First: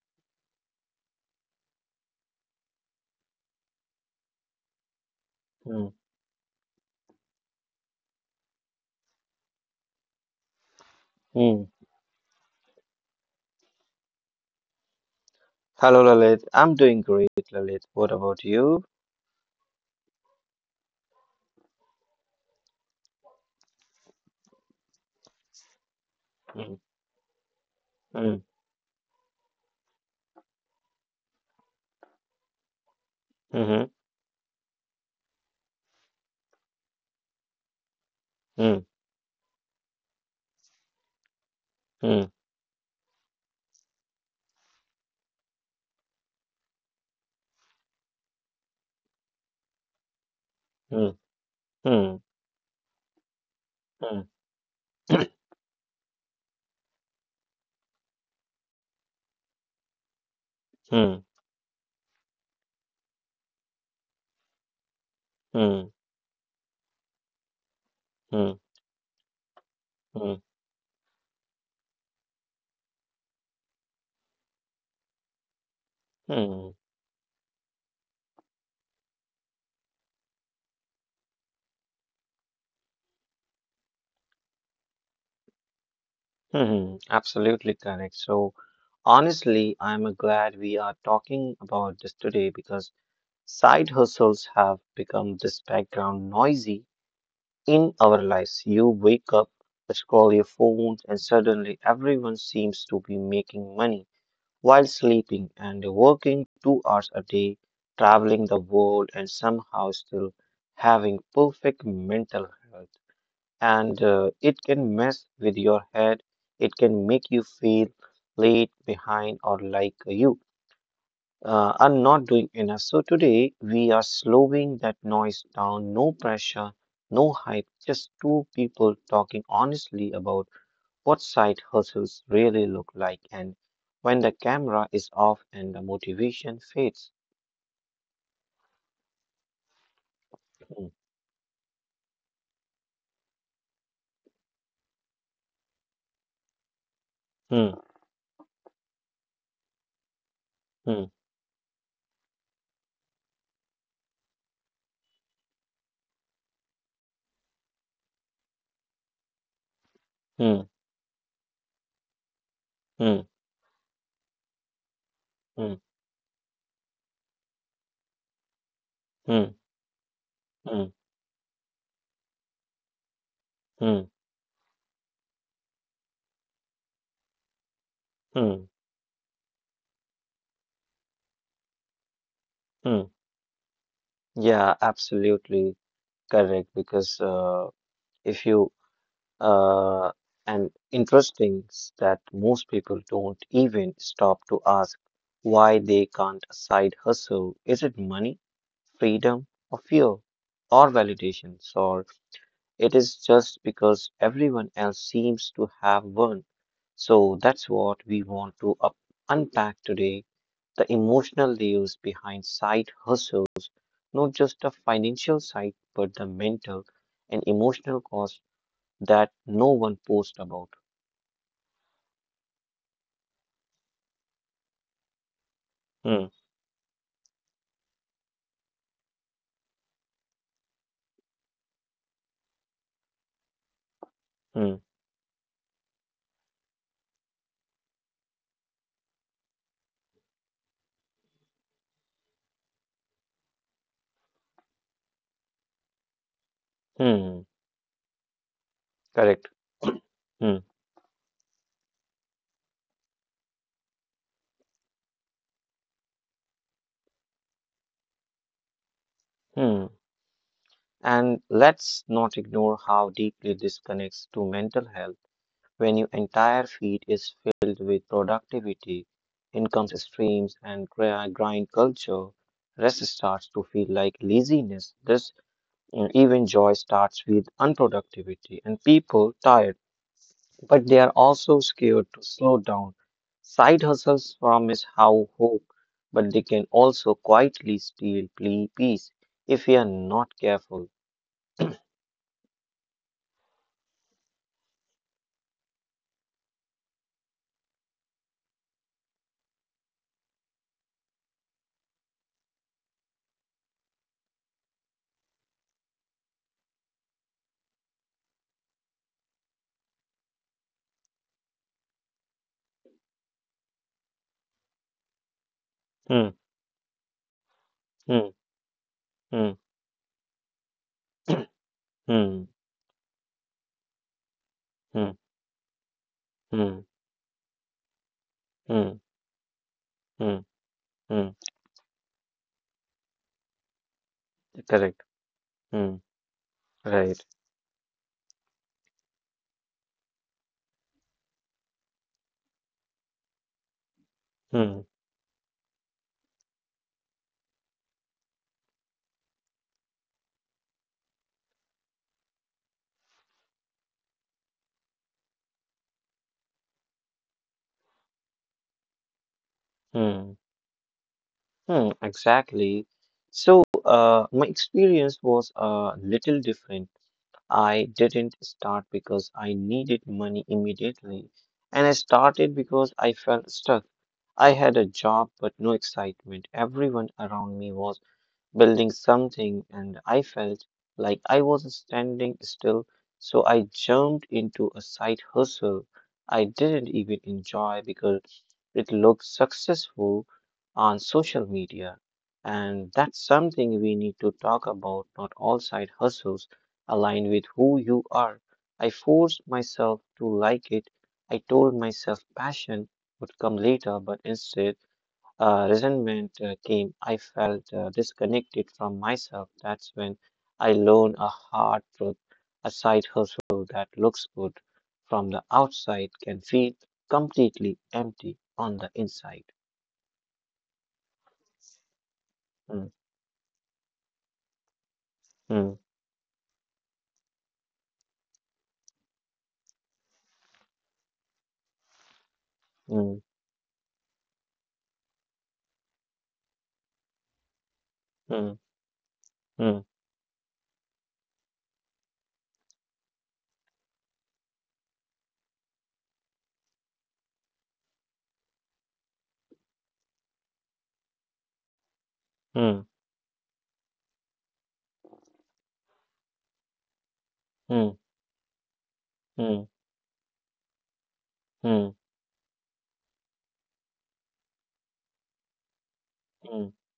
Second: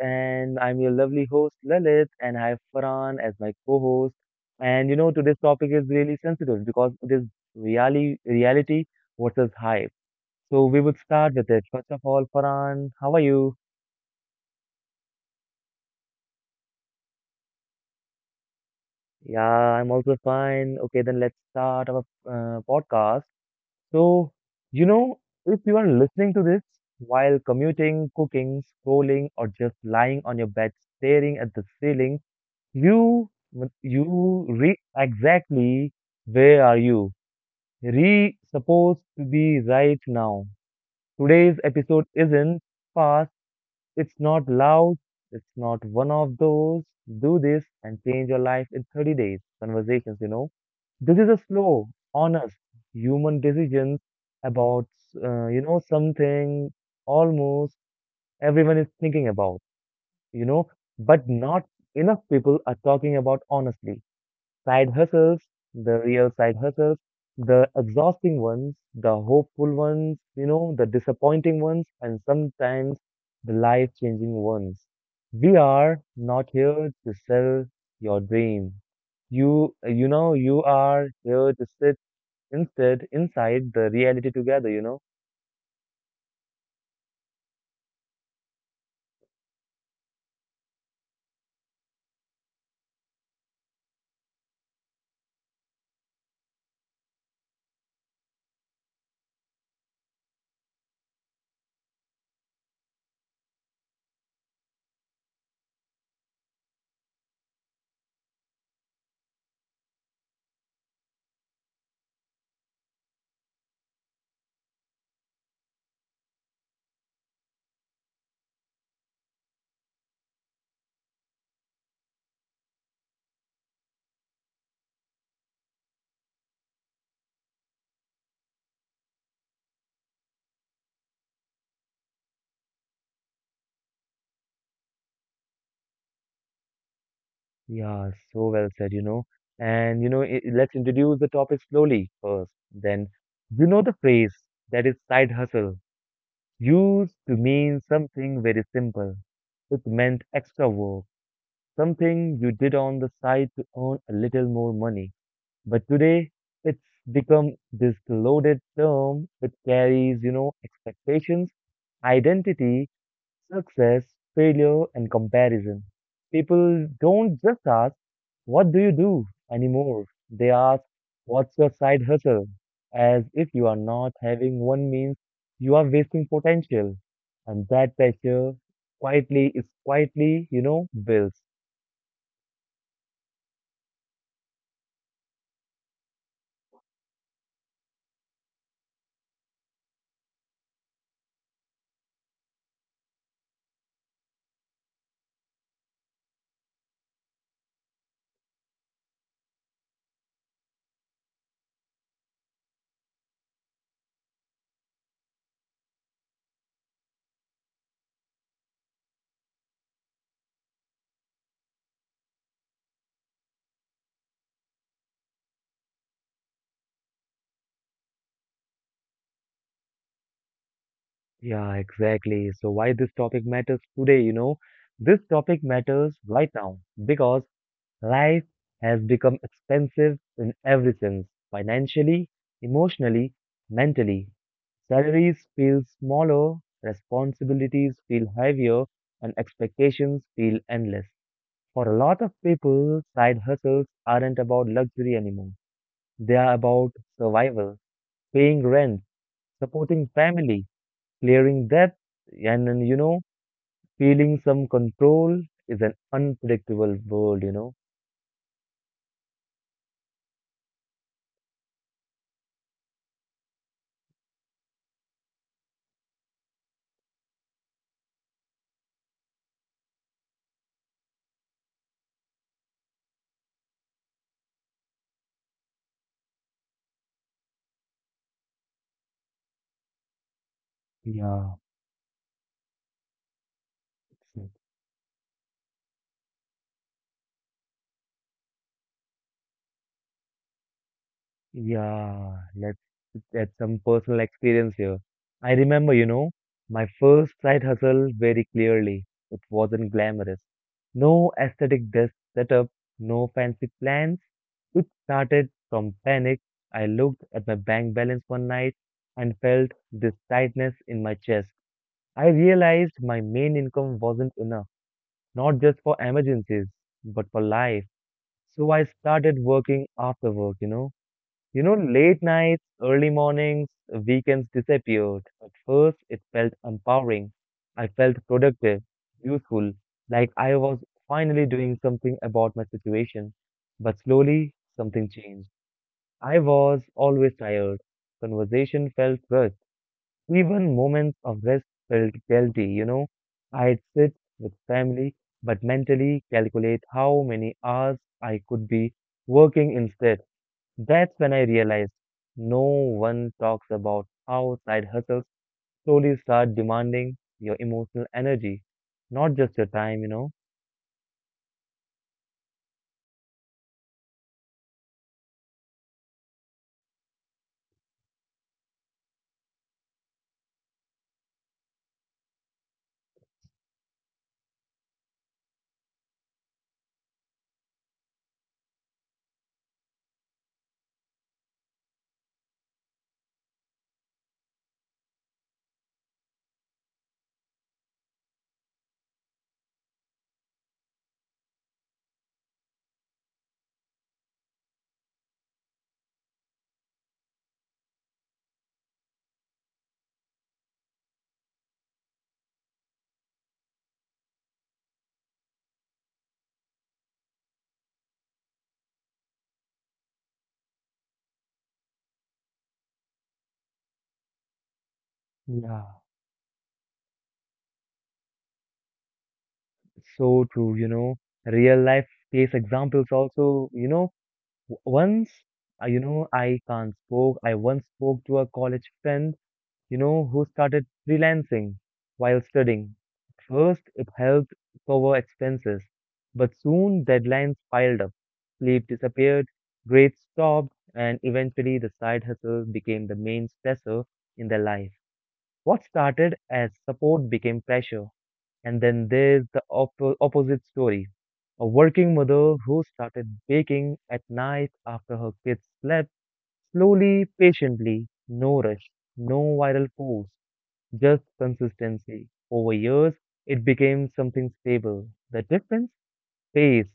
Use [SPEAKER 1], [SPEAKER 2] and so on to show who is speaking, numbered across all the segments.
[SPEAKER 1] And I'm your lovely host, Lalit, and I have Farhan as my co-host. And you know, today's topic is
[SPEAKER 2] Mm.
[SPEAKER 1] really sensitive because it is reality versus hype. So we would start with it.
[SPEAKER 2] Mm.
[SPEAKER 1] First of all, Farhan, how are you?
[SPEAKER 2] Hello, Lalit. I'm doing great, Lalit. What about you?
[SPEAKER 1] Yeah, I'm also fine. Okay, then let's start our podcast. So, you know, if you are listening to this
[SPEAKER 2] Mm.
[SPEAKER 1] while commuting,
[SPEAKER 2] Mm.
[SPEAKER 1] cooking, scrolling, or just lying on your bed staring at the ceiling,
[SPEAKER 2] Mm-hmm.
[SPEAKER 1] you re exactly where are you re
[SPEAKER 2] Mm.
[SPEAKER 1] supposed to be right now? Today's episode
[SPEAKER 2] Mm.
[SPEAKER 1] isn't fast, it's not loud, it's not one of those do this and change your life in 30 days conversations.
[SPEAKER 2] Mm.
[SPEAKER 1] This is a slow,
[SPEAKER 2] Mm.
[SPEAKER 1] honest human decision
[SPEAKER 2] Mm.
[SPEAKER 1] about, something almost everyone is thinking about, you know,
[SPEAKER 2] Mm.
[SPEAKER 1] but not enough people are talking about honestly side hustles,
[SPEAKER 2] Mm.
[SPEAKER 1] the real side hustles, the exhausting
[SPEAKER 2] Mm.
[SPEAKER 1] ones, the hopeful ones,
[SPEAKER 2] Mm.
[SPEAKER 1] the disappointing ones, and sometimes the life changing ones. We are not
[SPEAKER 2] Mm.
[SPEAKER 1] here to sell your dream. You are here to sit instead inside the reality together.
[SPEAKER 2] Mm. Absolutely correct. So, honestly, I'm glad we are talking about this today because side hustles have become this background noisy in our lives. You wake up, scroll your phones, and suddenly everyone seems to be making money while sleeping and working 2 hours a day, traveling the world, and somehow still having perfect mental health. And it can mess with your head, it can make you feel late, behind, or like you are not doing enough. So today we are slowing that noise down, no pressure, no hype, just two people talking honestly about what side hustles really look like and when the camera is off and the motivation fades.
[SPEAKER 1] Yeah, so well said. And, you know, I let's
[SPEAKER 2] Hmm,
[SPEAKER 1] introduce the topic slowly first. Then, the phrase that is side hustle used to
[SPEAKER 2] hmm,
[SPEAKER 1] mean something very simple. It meant extra
[SPEAKER 2] hmm,
[SPEAKER 1] work, something you did on the side to earn a little more money. But today, it's become this loaded term. It carries,
[SPEAKER 2] hmm,
[SPEAKER 1] expectations, identity, success, failure, and
[SPEAKER 2] hmm,
[SPEAKER 1] comparison. People don't just ask, what do you do
[SPEAKER 2] hmm,
[SPEAKER 1] anymore? They
[SPEAKER 2] hmm, hmm,
[SPEAKER 1] ask, what's your side hustle? As if you are
[SPEAKER 2] hmm,
[SPEAKER 1] not having one means you are wasting potential. And that pressure
[SPEAKER 2] hmm,
[SPEAKER 1] quietly is quietly, builds.
[SPEAKER 2] hmm. Yeah, absolutely correct. Because if you uh, and interesting is that most people don't even stop to ask why they can't side hustle. Is it money, freedom, or fear, or validations, or it is just because everyone else seems to have one. So that's what we want to unpack today, the emotional layers behind side hustles, not just the financial side, but the mental and emotional cost that no one posts about.
[SPEAKER 1] Yeah, exactly. So why this topic matters today, you know? This topic
[SPEAKER 2] Hmm,
[SPEAKER 1] matters right now because life has become expensive in every sense financially, emotionally, mentally.
[SPEAKER 2] hmm,
[SPEAKER 1] Salaries feel smaller, responsibilities feel heavier, and expectations feel endless. For a lot of people, side hustles aren't about luxury anymore. They are about
[SPEAKER 2] hmm,
[SPEAKER 1] survival, paying rent,
[SPEAKER 2] correct.
[SPEAKER 1] supporting
[SPEAKER 2] Hmm,
[SPEAKER 1] family, clearing debt, and feeling some control is an unpredictable world.
[SPEAKER 2] hmm. And let's not ignore how deeply this connects to mental health. When your entire feed is filled with productivity, income streams, and grind culture, rest starts to feel like laziness. Even joy starts with unproductivity, and people tired, but they are also
[SPEAKER 1] Yeah.
[SPEAKER 2] scared to slow down. Side hustles promise how hope, but they can also quietly steal peace if we are not careful.
[SPEAKER 1] Yeah, let's get some personal experience here. I remember, my first side hustle very clearly. It wasn't glamorous. No aesthetic desk setup, no fancy plans. It started from panic. I looked at my bank balance one night and felt this tightness in my chest. I realized my main income wasn't enough, not just for
[SPEAKER 2] Hmm,
[SPEAKER 1] emergencies, but for life.
[SPEAKER 2] hmm,
[SPEAKER 1] So I started
[SPEAKER 2] hmm,
[SPEAKER 1] working after work, late
[SPEAKER 2] hmm,
[SPEAKER 1] nights, early mornings, weekends
[SPEAKER 2] hmm,
[SPEAKER 1] disappeared. At first, it felt
[SPEAKER 2] hmm,
[SPEAKER 1] empowering. I felt
[SPEAKER 2] hmm,
[SPEAKER 1] productive, useful,
[SPEAKER 2] hmm,
[SPEAKER 1] like I was
[SPEAKER 2] hmm.
[SPEAKER 1] finally doing something about my situation. But slowly,
[SPEAKER 2] Correct.
[SPEAKER 1] something changed.
[SPEAKER 2] Hmm.
[SPEAKER 1] I was
[SPEAKER 2] Right.
[SPEAKER 1] always tired. Conversation felt rushed. Even moments of rest felt guilty. I'd sit with
[SPEAKER 2] Hmm.
[SPEAKER 1] family, but mentally calculate how many hours I could be working instead. That's when I realized no one talks about how side hustles slowly start demanding your emotional energy, not just your time, you
[SPEAKER 2] Hmm.
[SPEAKER 1] know.
[SPEAKER 2] Hmm. Exactly. So, my experience was a little different. I didn't start because I needed money immediately, and I started because I felt stuck. I had a job but no excitement. Everyone around me was building something, and I felt like I was standing still, so I jumped into a side hustle I didn't even enjoy because it looked successful on social media. And that's something we need to talk about. Not all side hustles align with who you are. I forced myself to like it. I told myself passion would come later, but instead, resentment came. I felt disconnected from myself. That's when I learned a hard truth: a side hustle that looks good from the outside
[SPEAKER 1] Yeah.
[SPEAKER 2] can feel completely empty on the inside.
[SPEAKER 1] So true, real life case
[SPEAKER 2] Mm,
[SPEAKER 1] examples also, once,
[SPEAKER 2] mm,
[SPEAKER 1] you know, I can't spoke, I once spoke to a college friend who started freelancing while studying.
[SPEAKER 2] mm,
[SPEAKER 1] At first, it helped cover expenses, but soon deadlines piled up,
[SPEAKER 2] mm,
[SPEAKER 1] sleep disappeared,
[SPEAKER 2] mm,
[SPEAKER 1] grades stopped, and eventually the side hustle became the main stressor in their life. What started as support became pressure, and then there's the opposite story. A working mother
[SPEAKER 2] mm,
[SPEAKER 1] who started baking at night after her kids slept, slowly,
[SPEAKER 2] mm,
[SPEAKER 1] patiently, no rush, no
[SPEAKER 2] mm,
[SPEAKER 1] viral posts, just
[SPEAKER 2] mm,
[SPEAKER 1] consistency. Over years, it became something stable. The difference?
[SPEAKER 2] mm,
[SPEAKER 1] Pace,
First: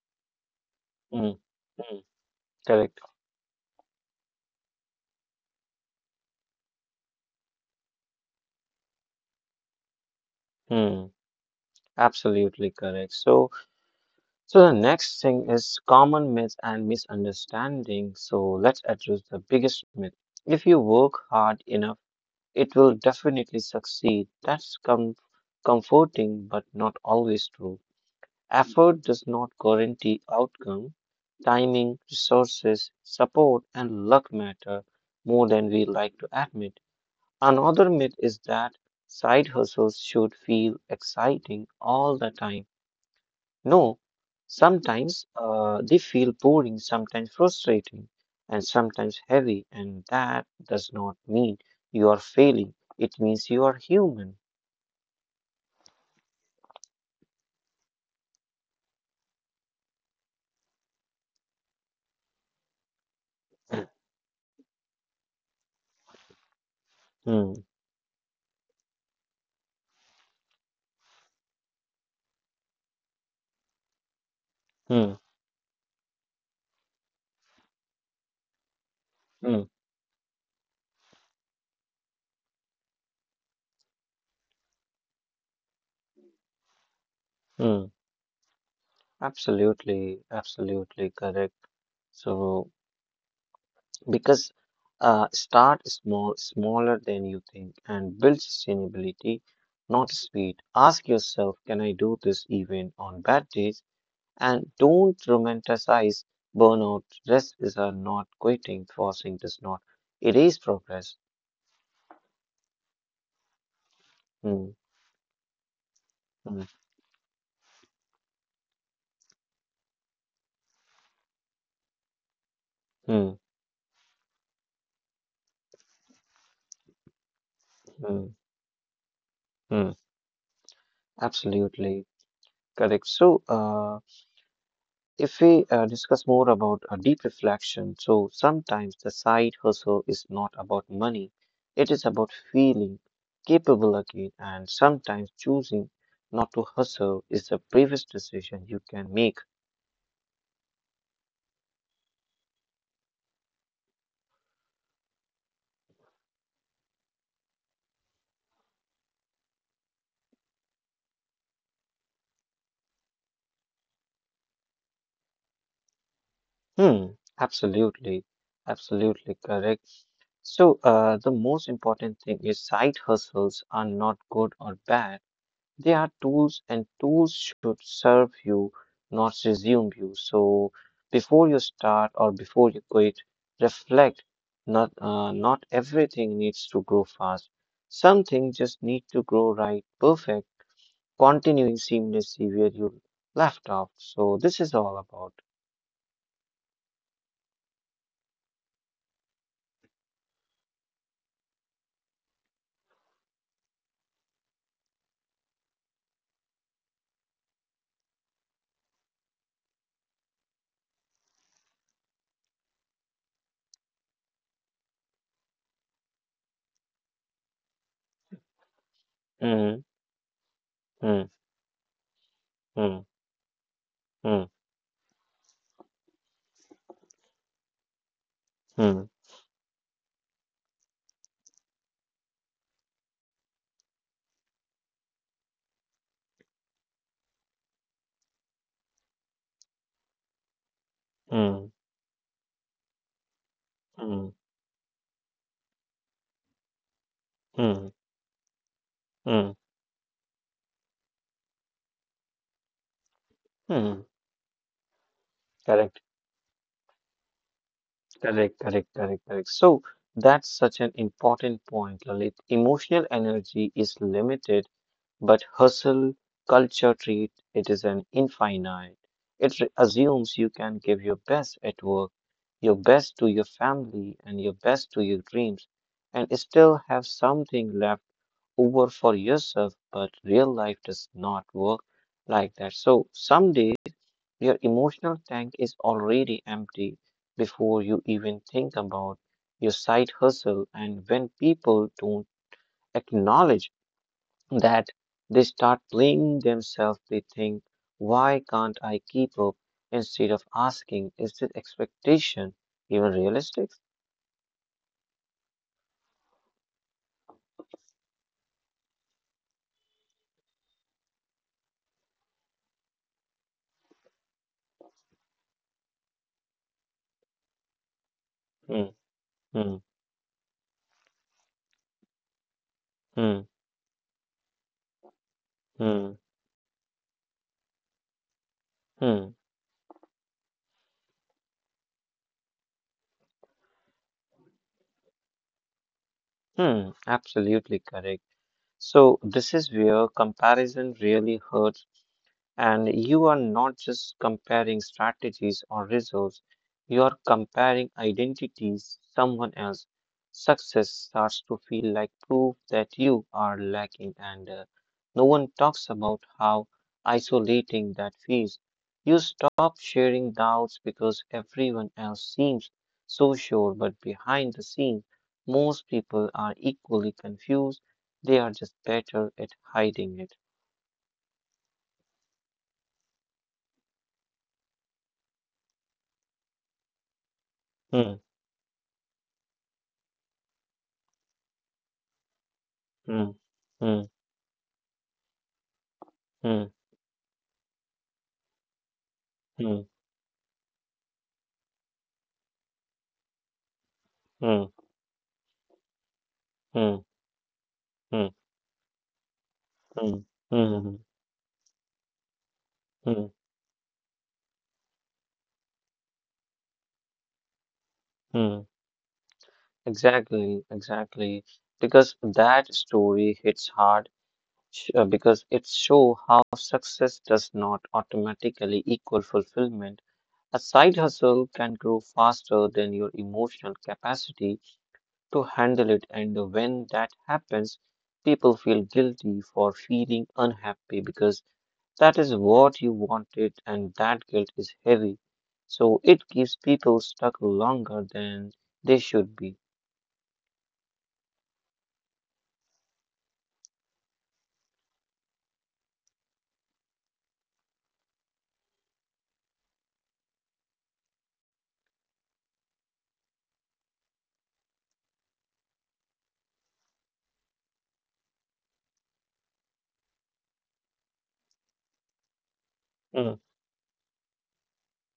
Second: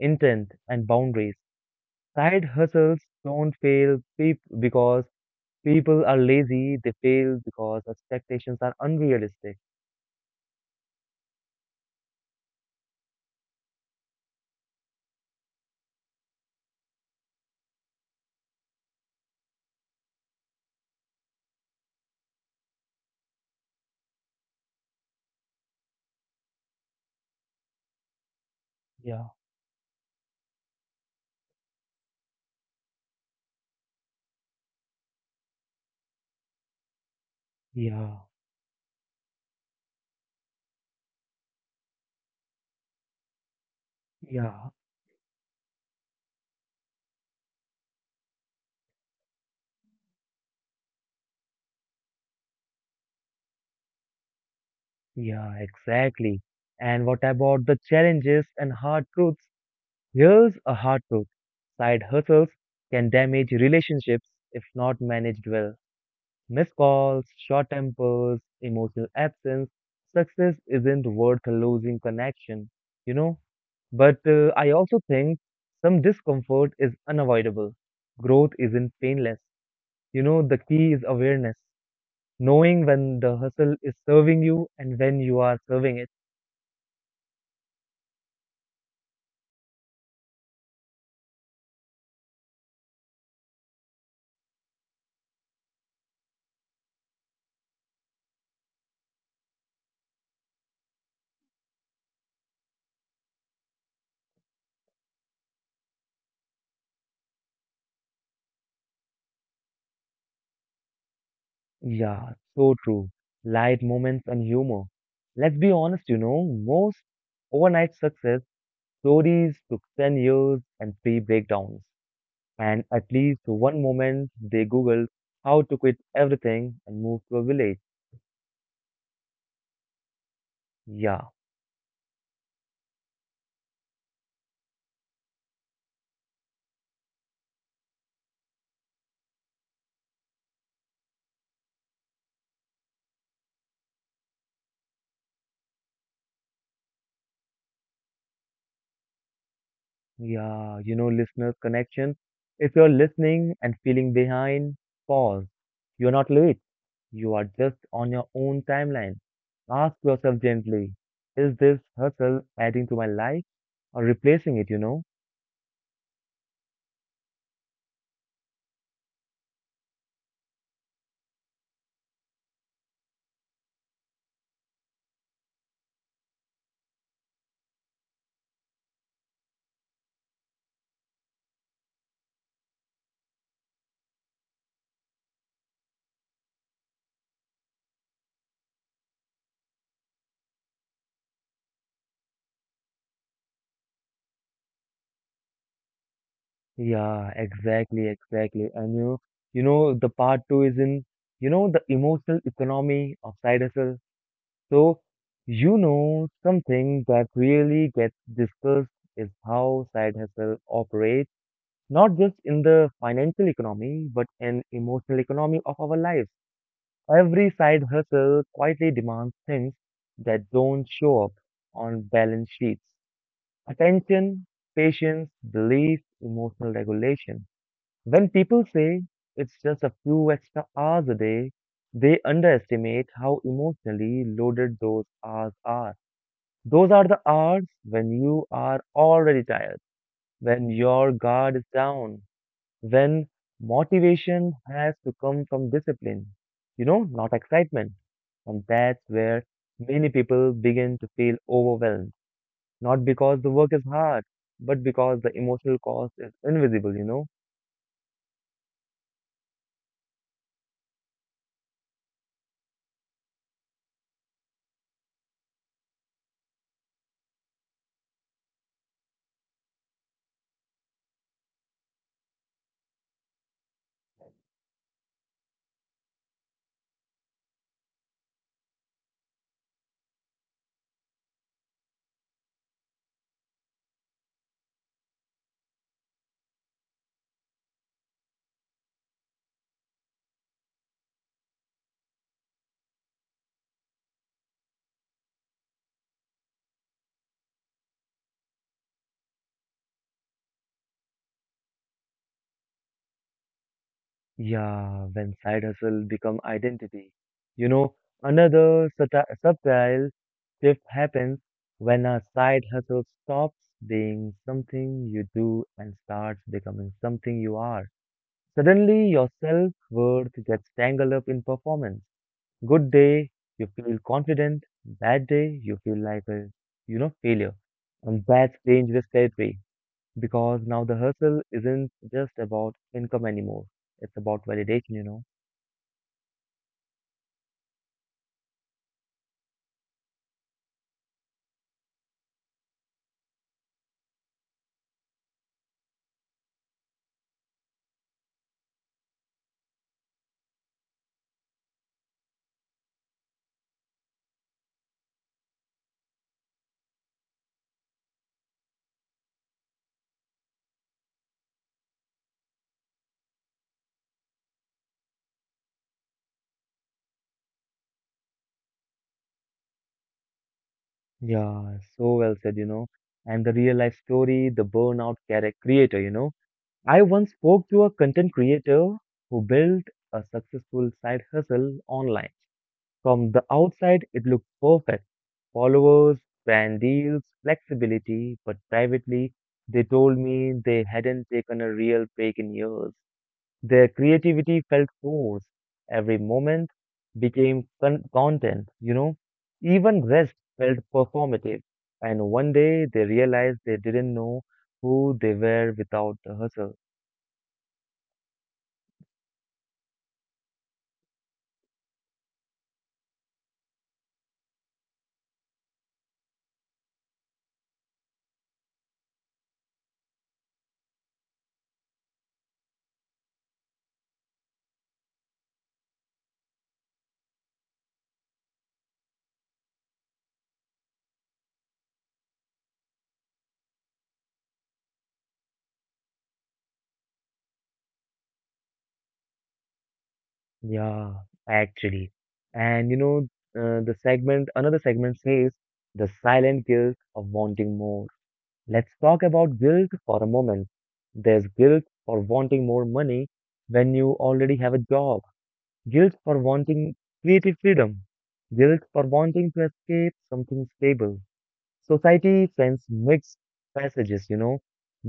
[SPEAKER 1] intent, and boundaries.
[SPEAKER 2] mm, mm.
[SPEAKER 1] Side hustles
[SPEAKER 2] Correct.
[SPEAKER 1] don't fail because people are lazy, they fail because expectations are unrealistic.
[SPEAKER 2] Mm, absolutely correct. So, the next thing is common myths and misunderstandings. So let's address the biggest myth. If you work hard enough, it will definitely succeed. That's comforting, but not always true. Effort does
[SPEAKER 1] Yeah,
[SPEAKER 2] not guarantee outcome. Timing, resources, support, and luck matter more than we like to admit. Another myth is
[SPEAKER 1] yeah,
[SPEAKER 2] that side hustles should feel exciting all the time. No,
[SPEAKER 1] yeah,
[SPEAKER 2] sometimes they feel boring, sometimes frustrating, and sometimes heavy, and that does not mean you are failing. It means you are human.
[SPEAKER 1] yeah, exactly. And what about the challenges and hard truths? Here's a hard truth, side hustles can damage relationships if not managed well. Missed calls,
[SPEAKER 2] Hmm,
[SPEAKER 1] short tempers, emotional absence. Success isn't worth losing connection, you know. But I
[SPEAKER 2] hmm,
[SPEAKER 1] also think some discomfort is unavoidable. Growth isn't painless.
[SPEAKER 2] hmm,
[SPEAKER 1] The key is awareness, knowing when the hustle is serving you and when you are serving it.
[SPEAKER 2] hmm. Absolutely, absolutely correct. So, because start small, smaller than you think, and build sustainability, not speed. Ask yourself, can I do this even on bad days? And don't romanticize burnout. Rest is a not quitting. Forcing does not erase progress.
[SPEAKER 1] Yeah, so true. Light moments and
[SPEAKER 2] Hmm,
[SPEAKER 1] humor. Let's be honest,
[SPEAKER 2] hmm,
[SPEAKER 1] most overnight success stories took 10 years and three breakdowns. And at
[SPEAKER 2] hmm,
[SPEAKER 1] least one moment they Googled how to quit everything and move to a village.
[SPEAKER 2] hmm, hmm.
[SPEAKER 1] Yeah,
[SPEAKER 2] Absolutely correct. So, if we discuss more about a deep reflection, so sometimes the side hustle is not about money. It is about feeling capable again, and sometimes choosing not to hustle is the bravest decision you can make.
[SPEAKER 1] yeah, listeners' connection. If you're listening and feeling behind, pause. You're not late. You are just on your own timeline. Ask yourself gently, is this hustle adding to my life or replacing it?
[SPEAKER 2] Hmm, absolutely. Absolutely correct. So, the most important thing is side hustles are not good or bad. They are tools, and tools should serve you, not resume you. So, before you start or before you quit, reflect. Not everything needs to grow fast. Some things just need to grow right, perfect, continuing seamlessly where you left off. So, this is all about.
[SPEAKER 1] Yeah, exactly, exactly. And the part two is in, the emotional economy of side hustle. So, something that really gets discussed is how side hustle operates, not just in the financial economy, but in emotional economy of our lives. Every side hustle quietly demands
[SPEAKER 2] Mm,
[SPEAKER 1] things that don't
[SPEAKER 2] mm,
[SPEAKER 1] show up on balance sheets.
[SPEAKER 2] mm, mm,
[SPEAKER 1] Attention, patience, belief, emotional regulation. When people
[SPEAKER 2] mm,
[SPEAKER 1] say it's just a few extra hours a day, they underestimate how emotionally loaded those hours are. Those are the hours when you are already tired, when your guard
[SPEAKER 2] mm,
[SPEAKER 1] is down, when
[SPEAKER 2] mm,
[SPEAKER 1] motivation has to come from discipline, not
[SPEAKER 2] mm,
[SPEAKER 1] excitement. And that's
[SPEAKER 2] mm,
[SPEAKER 1] where many people begin to feel overwhelmed, not because the work is
[SPEAKER 2] mm.
[SPEAKER 1] hard, but because the emotional
[SPEAKER 2] Correct,
[SPEAKER 1] cost is invisible.
[SPEAKER 2] correct, correct, correct, correct. So that's such an important point, Lalit. Emotional energy is limited, but hustle culture treat it is an infinite. It assumes you can give your best at work, your best to your family, and your best to your dreams, and still have something left over for yourself. But real life does not work like that. So someday, your emotional tank is already empty before you even think about your side hustle. And when people don't acknowledge that, they start blaming themselves. They think, why can't I keep up? Instead of asking, is this expectation even realistic?
[SPEAKER 1] Yeah, when side hustle become identity. You know, another subtle shift happens when a side hustle stops being something you do and starts becoming something you are.
[SPEAKER 2] Hmm,
[SPEAKER 1] Suddenly, your
[SPEAKER 2] hmm,
[SPEAKER 1] self-worth gets tangled up in performance. Good day,
[SPEAKER 2] hmm,
[SPEAKER 1] you feel confident. Bad day, you feel
[SPEAKER 2] hmm,
[SPEAKER 1] like a, failure. And that's dangerous
[SPEAKER 2] hmm,
[SPEAKER 1] territory because now the hustle isn't just about income anymore. It's about validation.
[SPEAKER 2] hmm. Absolutely correct. So, this is where comparison really hurts. And you are not just comparing strategies or results, you are comparing identities. Someone else. Success starts to feel like proof that you are lacking, and no one talks about how isolating that feels. You stop sharing doubts because everyone else seems so sure, but behind the scenes, most people are equally confused. They are just better at hiding it.
[SPEAKER 1] Yeah, so well said. And the real life story, the burnout character creator. I once spoke to a
[SPEAKER 2] Hmm,
[SPEAKER 1] content creator who built a successful side hustle online.
[SPEAKER 2] hmm,
[SPEAKER 1] From the
[SPEAKER 2] hmm.
[SPEAKER 1] outside, it looked perfect. Followers,
[SPEAKER 2] Mm,
[SPEAKER 1] brand deals, flexibility, but privately,
[SPEAKER 2] mm,
[SPEAKER 1] they told me they hadn't taken a real break in years. Their creativity
[SPEAKER 2] mm,
[SPEAKER 1] felt forced. Every moment
[SPEAKER 2] mm,
[SPEAKER 1] became con-
[SPEAKER 2] mm,
[SPEAKER 1] content, you know. Even
[SPEAKER 2] mm,
[SPEAKER 1] rest felt
[SPEAKER 2] mm,
[SPEAKER 1] performative. And one day they
[SPEAKER 2] mm,
[SPEAKER 1] realized they didn't know who they were without the hustle.
[SPEAKER 2] mm. Exactly, exactly. Because that story hits hard, because it shows how success does not automatically equal fulfillment. A side hustle can grow faster than your emotional capacity to handle it, and when that happens, people feel guilty for feeling unhappy because that is what you wanted, and that guilt is heavy. So it keeps people stuck longer than they should be.
[SPEAKER 1] Yeah, actually. And another segment says the silent guilt of wanting more. Let's talk about guilt for a moment. There's guilt for wanting more money when you already have a job. Guilt for wanting creative freedom. Guilt for wanting to escape something stable. Society sends
[SPEAKER 2] Hmm,
[SPEAKER 1] mixed messages.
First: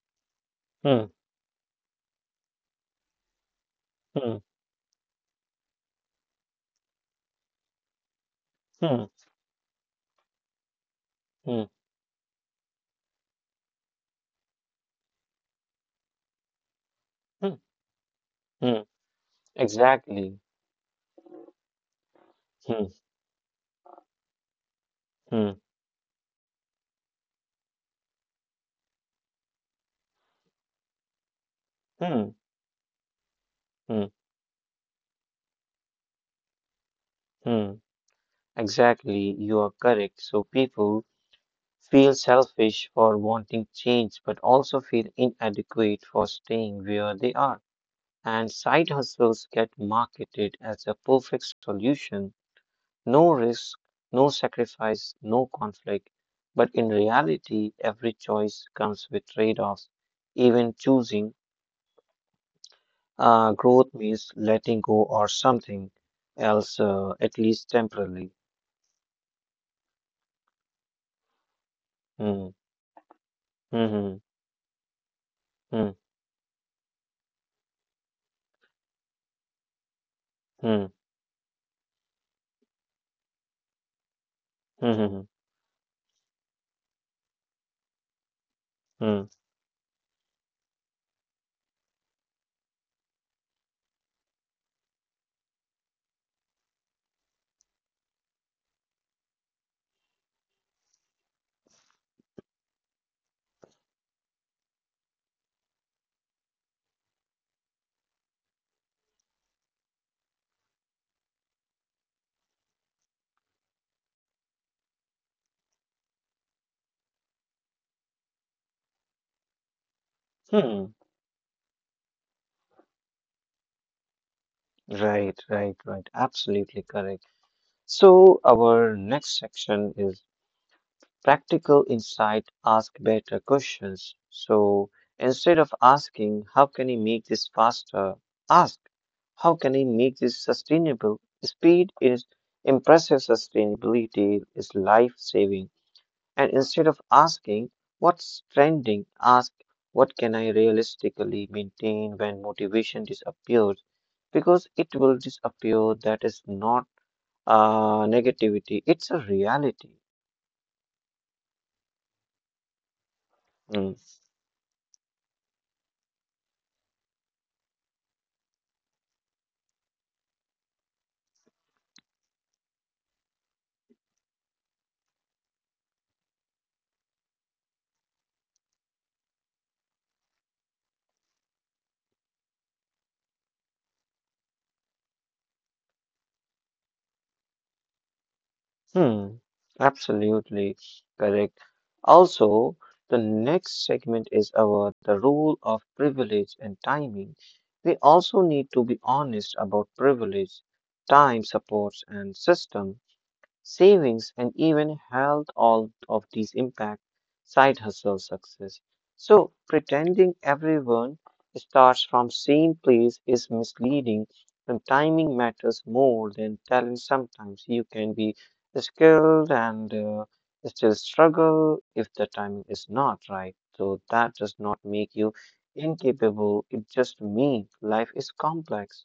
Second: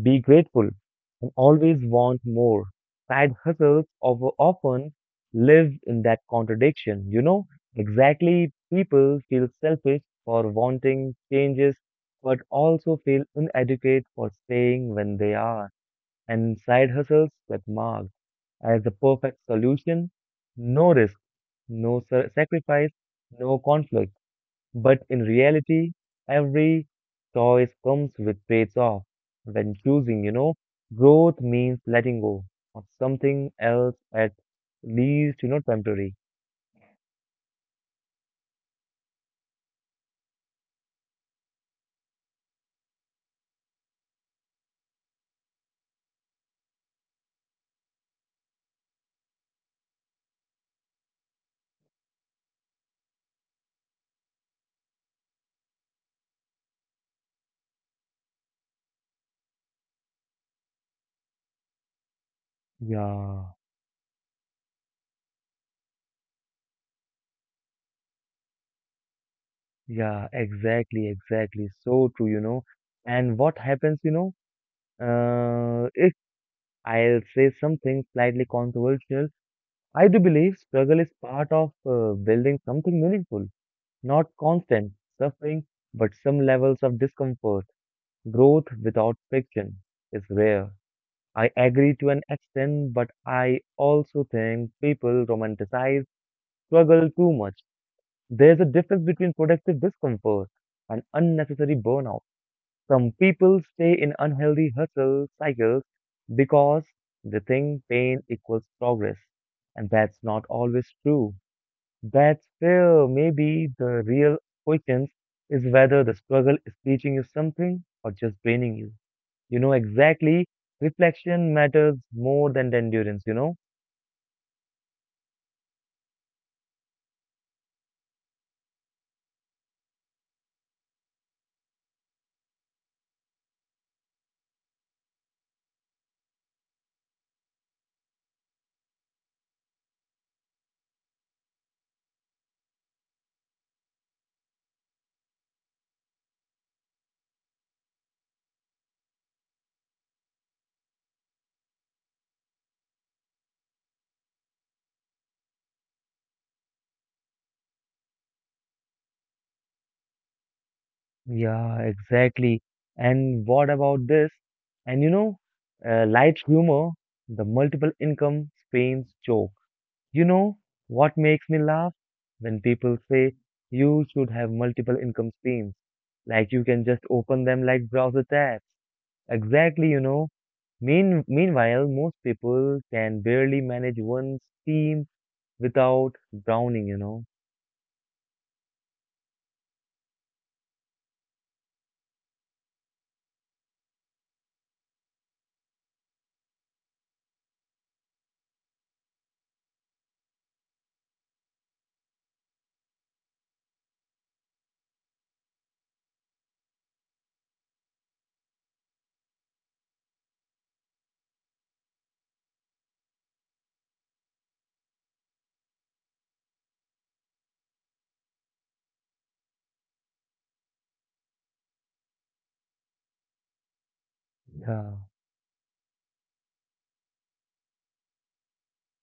[SPEAKER 1] Be grateful
[SPEAKER 2] hmm,
[SPEAKER 1] and always want more. Side hustles over
[SPEAKER 2] hmm,
[SPEAKER 1] often live in that contradiction. Exactly,
[SPEAKER 2] hmm,
[SPEAKER 1] people feel selfish for wanting
[SPEAKER 2] hmm,
[SPEAKER 1] changes, but also feel inadequate for staying when they are. And side hustles
[SPEAKER 2] hmm,
[SPEAKER 1] get marked
[SPEAKER 2] hmm.
[SPEAKER 1] as the perfect solution,
[SPEAKER 2] Exactly.
[SPEAKER 1] no risk, no sa-
[SPEAKER 2] Hmm,
[SPEAKER 1] sacrifice, no conflict. But in
[SPEAKER 2] hmm,
[SPEAKER 1] reality, every choice comes with trades off. When choosing, growth means letting
[SPEAKER 2] hmm,
[SPEAKER 1] go of something else
[SPEAKER 2] hmm,
[SPEAKER 1] at least, temporary.
[SPEAKER 2] hmm. Exactly, you are correct. So people feel selfish for wanting change, but also feel inadequate for staying where they are. And side hustles get marketed as a perfect solution: no risk, no sacrifice, no conflict. But in reality, every choice comes with trade offs. Even choosing
[SPEAKER 1] Yeah,
[SPEAKER 2] growth means letting go or something else, at least temporarily.
[SPEAKER 1] yeah, exactly, exactly. So true, you
[SPEAKER 2] Hmm.
[SPEAKER 1] know. And what happens,
[SPEAKER 2] Hmm. Hmm.
[SPEAKER 1] if I'll say something slightly controversial, I do believe
[SPEAKER 2] Hmm.
[SPEAKER 1] struggle is part of building something meaningful. Not constant
[SPEAKER 2] Hmm. Hmm.
[SPEAKER 1] suffering, but some levels of discomfort. Growth without
[SPEAKER 2] Hmm.
[SPEAKER 1] friction is rare. I agree to an extent, but I also think people romanticize struggle too much. There's a difference between productive discomfort and unnecessary burnout. Some people stay in unhealthy hustle cycles because they think pain equals progress, and that's not always true. That's where maybe the real questions is whether the struggle is teaching you something or just draining you. You know exactly,
[SPEAKER 2] Hmm.
[SPEAKER 1] reflection matters more than the endurance?
[SPEAKER 2] Right, right, right. Absolutely correct. So, our next section is practical insight: ask better questions. So instead of asking, how can I make this faster? Ask, how can I make this sustainable? Speed is impressive, sustainability is life saving. And instead of asking, what's trending? Ask, what can I realistically maintain when motivation disappears? Because it will disappear. That is not negativity, it's a reality.
[SPEAKER 1] Yeah, exactly. And what
[SPEAKER 2] Hmm.
[SPEAKER 1] about this? And light humor, the multiple income strains joke. You know what makes me laugh? When people say you should have multiple income streams, like you can just open them like browser tabs. Exactly. Meanwhile, most people can barely manage one steam without drowning.
[SPEAKER 2] Hmm, absolutely correct. Also, the next segment is about the role of privilege and timing. We also need to be honest about privilege, time, supports, and system savings, and even health, all of these impact side hustle success. So pretending everyone starts from same place is misleading, and timing matters more than talent. Sometimes you can be skilled and still struggle if the timing is not right, so that does not
[SPEAKER 1] Yeah.
[SPEAKER 2] make you incapable. It just means life is complex.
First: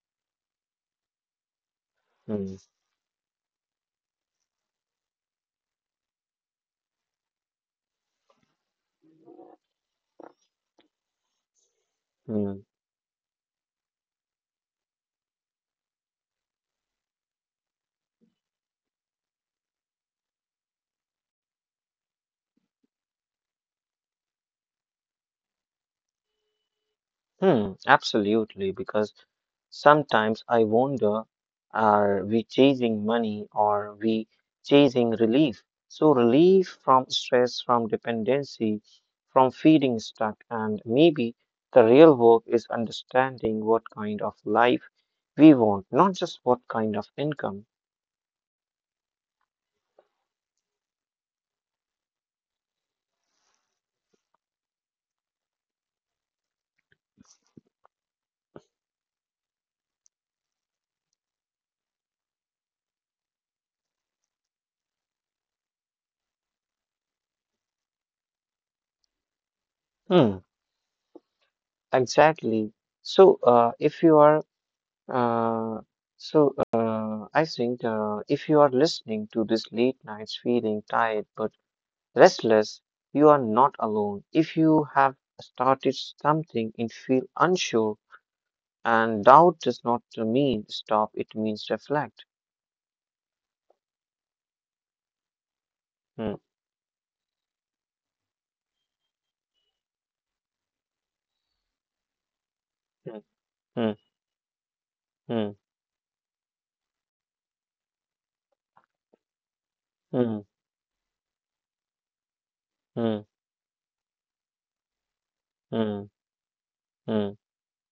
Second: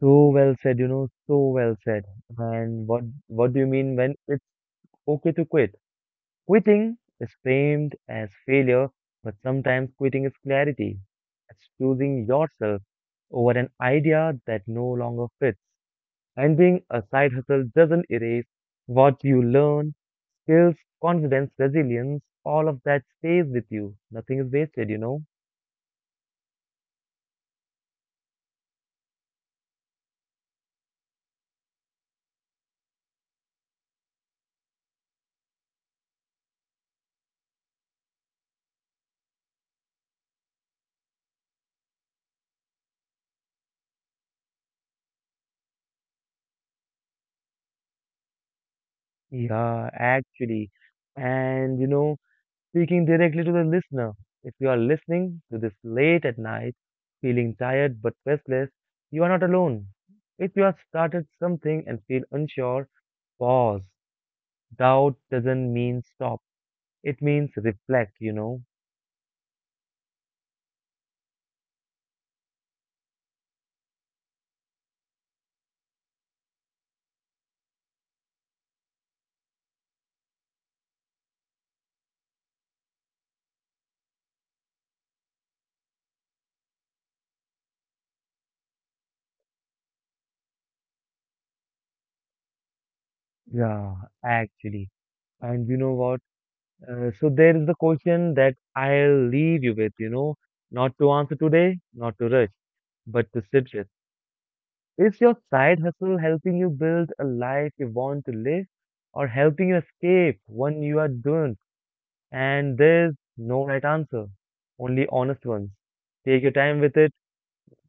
[SPEAKER 1] So well said, so well said.
[SPEAKER 2] Hmm,
[SPEAKER 1] And what do you mean when it's okay to quit? Quitting is framed as failure, but sometimes quitting is clarity. It's choosing
[SPEAKER 2] hmm,
[SPEAKER 1] yourself over an idea that no longer fits. And being a side hustle doesn't erase what you learn, skills, confidence, resilience, all of that stays with you. Nothing is wasted?
[SPEAKER 2] hmm, absolutely, because sometimes I wonder, are we chasing money or we chasing relief? So, relief from stress, from dependency, from feeling stuck, and maybe the real work is understanding what kind of life we want, not just what kind of income.
[SPEAKER 1] Yeah, actually. And, speaking directly to the listener, if you are listening to this late at night, feeling tired but restless, you are not alone. If you have started something and feel unsure, pause. Doubt doesn't mean stop. It means reflect?
[SPEAKER 2] Hmm, exactly. So, if you are, uh, so I think if you are listening to this late nights, feeling tired but restless, you are not alone. If you have started something and feel unsure, and doubt does not mean stop, it means reflect.
[SPEAKER 1] Yeah, actually. And you know what?
[SPEAKER 2] Hmm,
[SPEAKER 1] So there is the question that I'll leave you with, not to answer today, not to rush,
[SPEAKER 2] hmm,
[SPEAKER 1] but to sit with. Is your
[SPEAKER 2] hmm,
[SPEAKER 1] side hustle helping you build a life you want to live or helping you
[SPEAKER 2] hmm,
[SPEAKER 1] escape one you are doing? And there's
[SPEAKER 2] hmm,
[SPEAKER 1] no right answer, only honest ones.
[SPEAKER 2] hmm,
[SPEAKER 1] Take your time with it.
[SPEAKER 2] hmm,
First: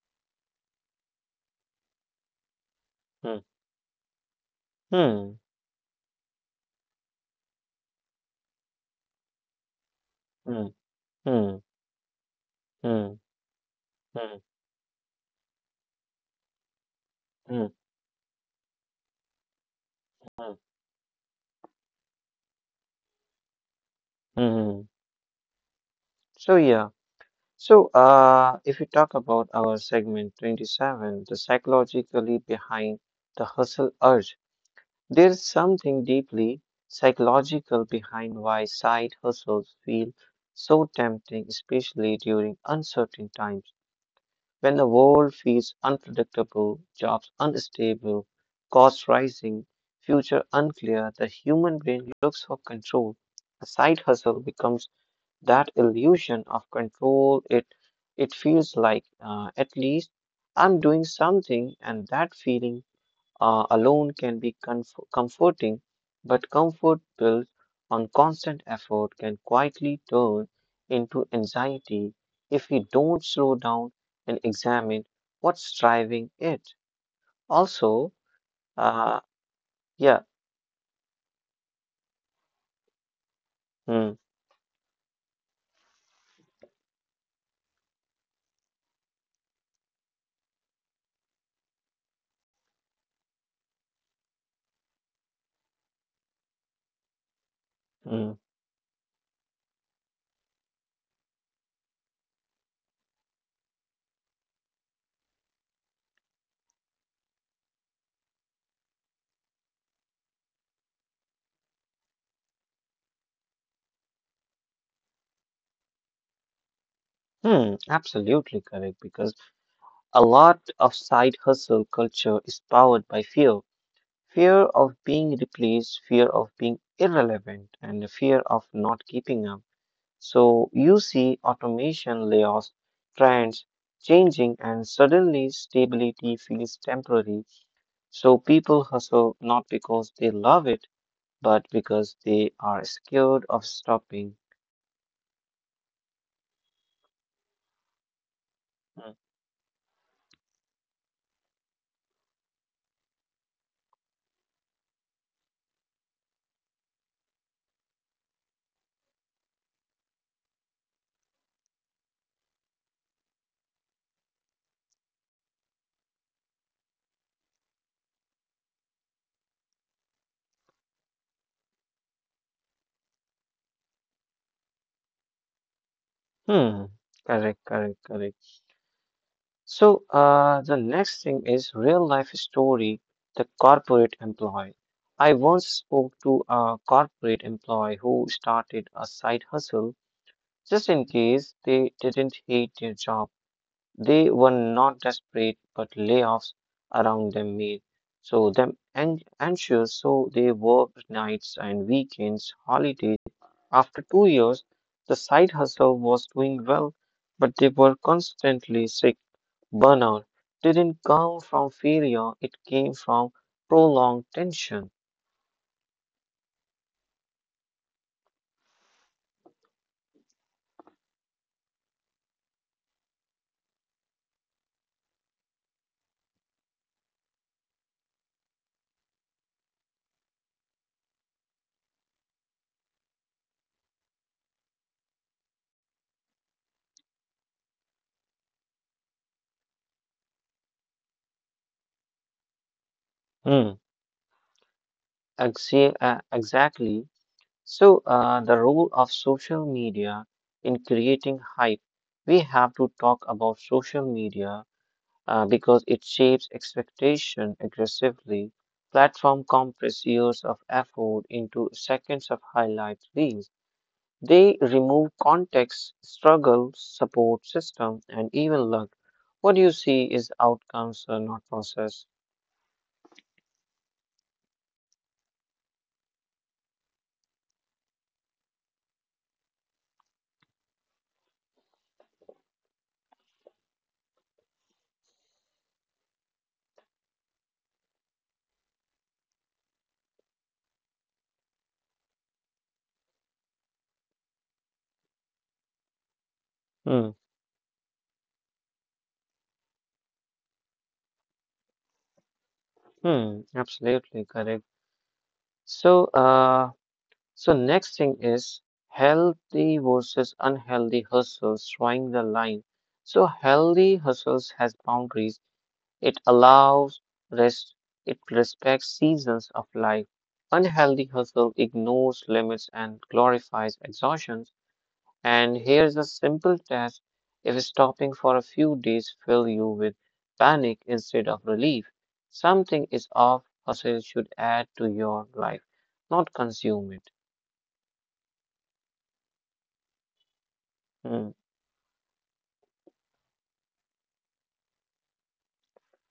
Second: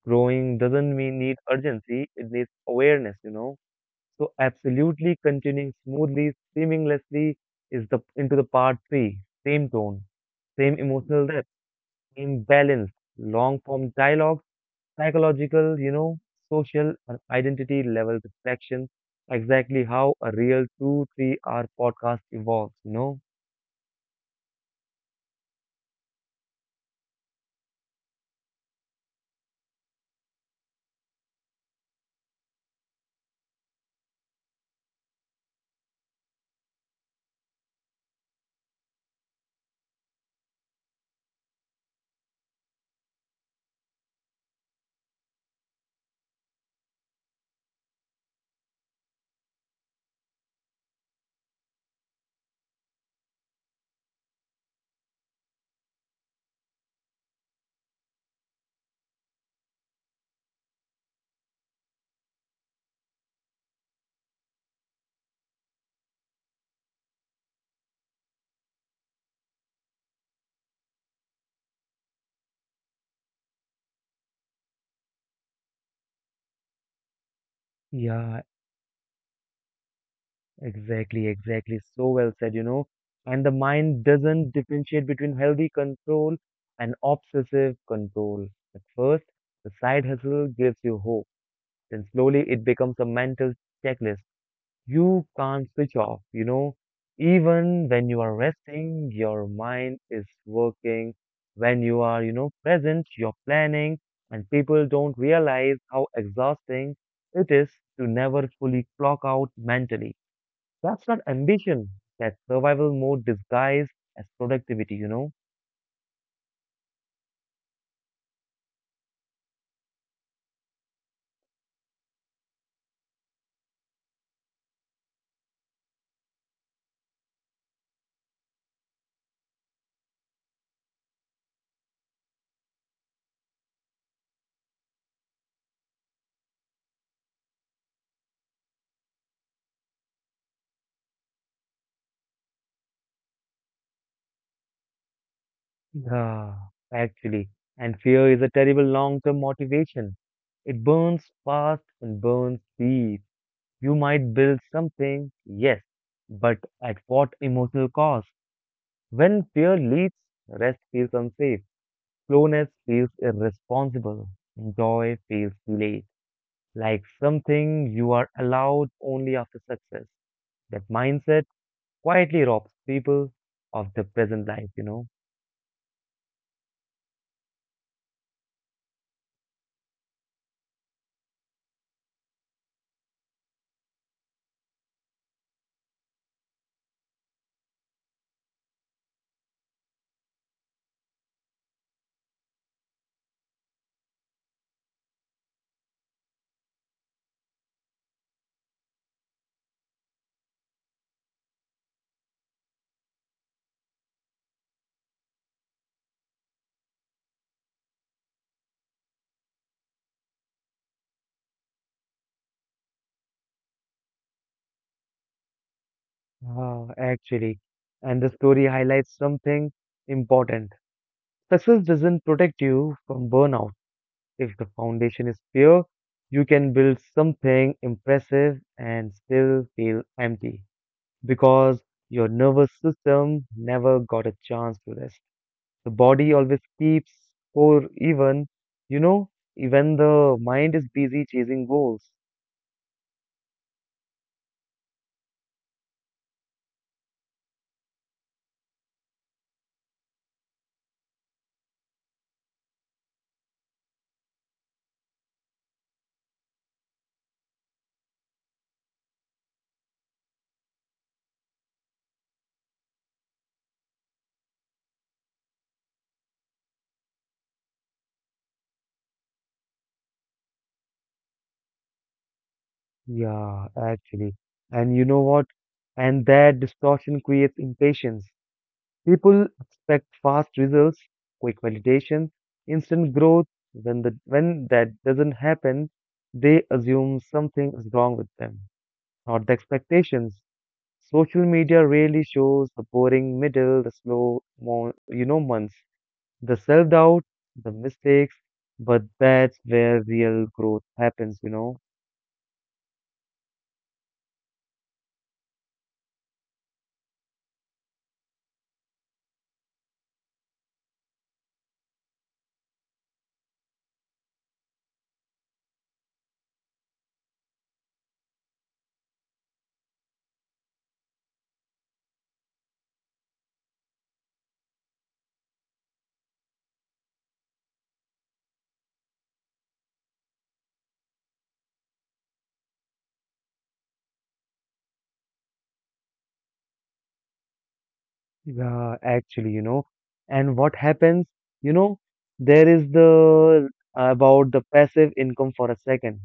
[SPEAKER 1] Growing doesn't mean need urgency, it needs awareness, you
[SPEAKER 2] hmm,
[SPEAKER 1] know. So absolutely
[SPEAKER 2] hmm,
[SPEAKER 1] continuing smoothly, seamlessly is the into the part three. Same tone,
[SPEAKER 2] hmm,
[SPEAKER 1] same emotional
[SPEAKER 2] hmm,
[SPEAKER 1] depth,
[SPEAKER 2] hmm,
[SPEAKER 1] same balance,
[SPEAKER 2] hmm,
[SPEAKER 1] long form
[SPEAKER 2] hmm,
[SPEAKER 1] dialogue, psychological, social and
[SPEAKER 2] hmm, hmm
[SPEAKER 1] identity level reflection. Exactly how a real 2, 3 hour podcast evolves, you know?
[SPEAKER 2] hmm. So yeah. So if we talk about our segment 27, the psychologically behind the hustle urge. There's something deeply psychological behind why side hustles feel so tempting, especially during uncertain times when the world feels unpredictable, jobs unstable, costs rising, future unclear. The human brain looks for control. A side hustle becomes that illusion of control. It feels like at least I'm doing something, and that feeling alone can be comforting, but comfort built on constant effort can quietly turn into anxiety if we don't slow down and examine what's driving it. Also,
[SPEAKER 1] Yeah,
[SPEAKER 2] uh, yeah,
[SPEAKER 1] exactly, exactly. So well said. And the mind
[SPEAKER 2] hmm,
[SPEAKER 1] doesn't differentiate between healthy control and obsessive control. At first, the side hustle gives you hope. Then slowly it becomes a mental checklist. You can't switch off. Even when you
[SPEAKER 2] hmm,
[SPEAKER 1] are resting, your mind is working. When you are, present, you're planning, and people don't realize how exhausting it is to never fully clock out mentally. That's not ambition. That's survival mode disguised as productivity, you know?
[SPEAKER 2] hmm, absolutely correct, because a lot of side hustle culture is powered by fear. Fear of being replaced, fear of being irrelevant, and the fear of not keeping up. So you see automation layoffs, trends changing, and suddenly stability feels temporary. So people hustle not because they love it, but because they are scared of stopping.
[SPEAKER 1] Yeah, actually. And fear is a terrible long term motivation. It burns fast and burns deep. You might build something, yes, but at what emotional cost? When fear leads, rest feels unsafe. Slowness feels irresponsible. Joy feels delayed, like something you are allowed only after success. That mindset quietly robs people of the present life.
[SPEAKER 2] Hmm. Correct, correct, correct. So, the next thing is real life story, the corporate employee. I once spoke to a corporate employee who started a side hustle just in case they didn't hate their job. They were not desperate, but layoffs around them made anxious. So they worked nights and weekends, holidays. After 2 years, the side hustle was doing well, but they were constantly sick. Burnout didn't come from failure; it came from prolonged tension.
[SPEAKER 1] Ah, actually. And the story highlights something important. Success doesn't protect you from burnout. If the foundation is pure, you can build something impressive and still feel empty because your nervous system never got a chance to rest. The body always keeps score even, you know, even the mind is busy chasing goals.
[SPEAKER 2] Hmm. Exactly. So, the role of social media in creating hype. We have to talk about social media because it shapes expectation aggressively. Platform compress years of effort into seconds of highlight reels. They remove context, struggle, support system, and even luck. What you see is outcomes, not process.
[SPEAKER 1] Yeah, actually. And you know what? And that distortion creates impatience. People expect fast results, quick validation, instant growth. When that doesn't happen, they assume something is wrong with them, not the expectations. Social media really shows the boring middle, the slow, more, months, the self-doubt,
[SPEAKER 2] Hmm.
[SPEAKER 1] the mistakes, but that's where real growth happens.
[SPEAKER 2] Hmm. Absolutely correct. So, uh, So next thing is healthy versus unhealthy hustles, drawing the line. So healthy hustles has boundaries. It allows rest. It respects seasons of life. Unhealthy hustle ignores limits and glorifies exhaustion. And here's a simple test. If stopping for a few days fill you with panic instead of relief, something is off. Hustle should add to your life, not consume it.
[SPEAKER 1] Yeah, actually, and what happens,
[SPEAKER 2] Hmm.
[SPEAKER 1] you know, there is the about the passive income for a second.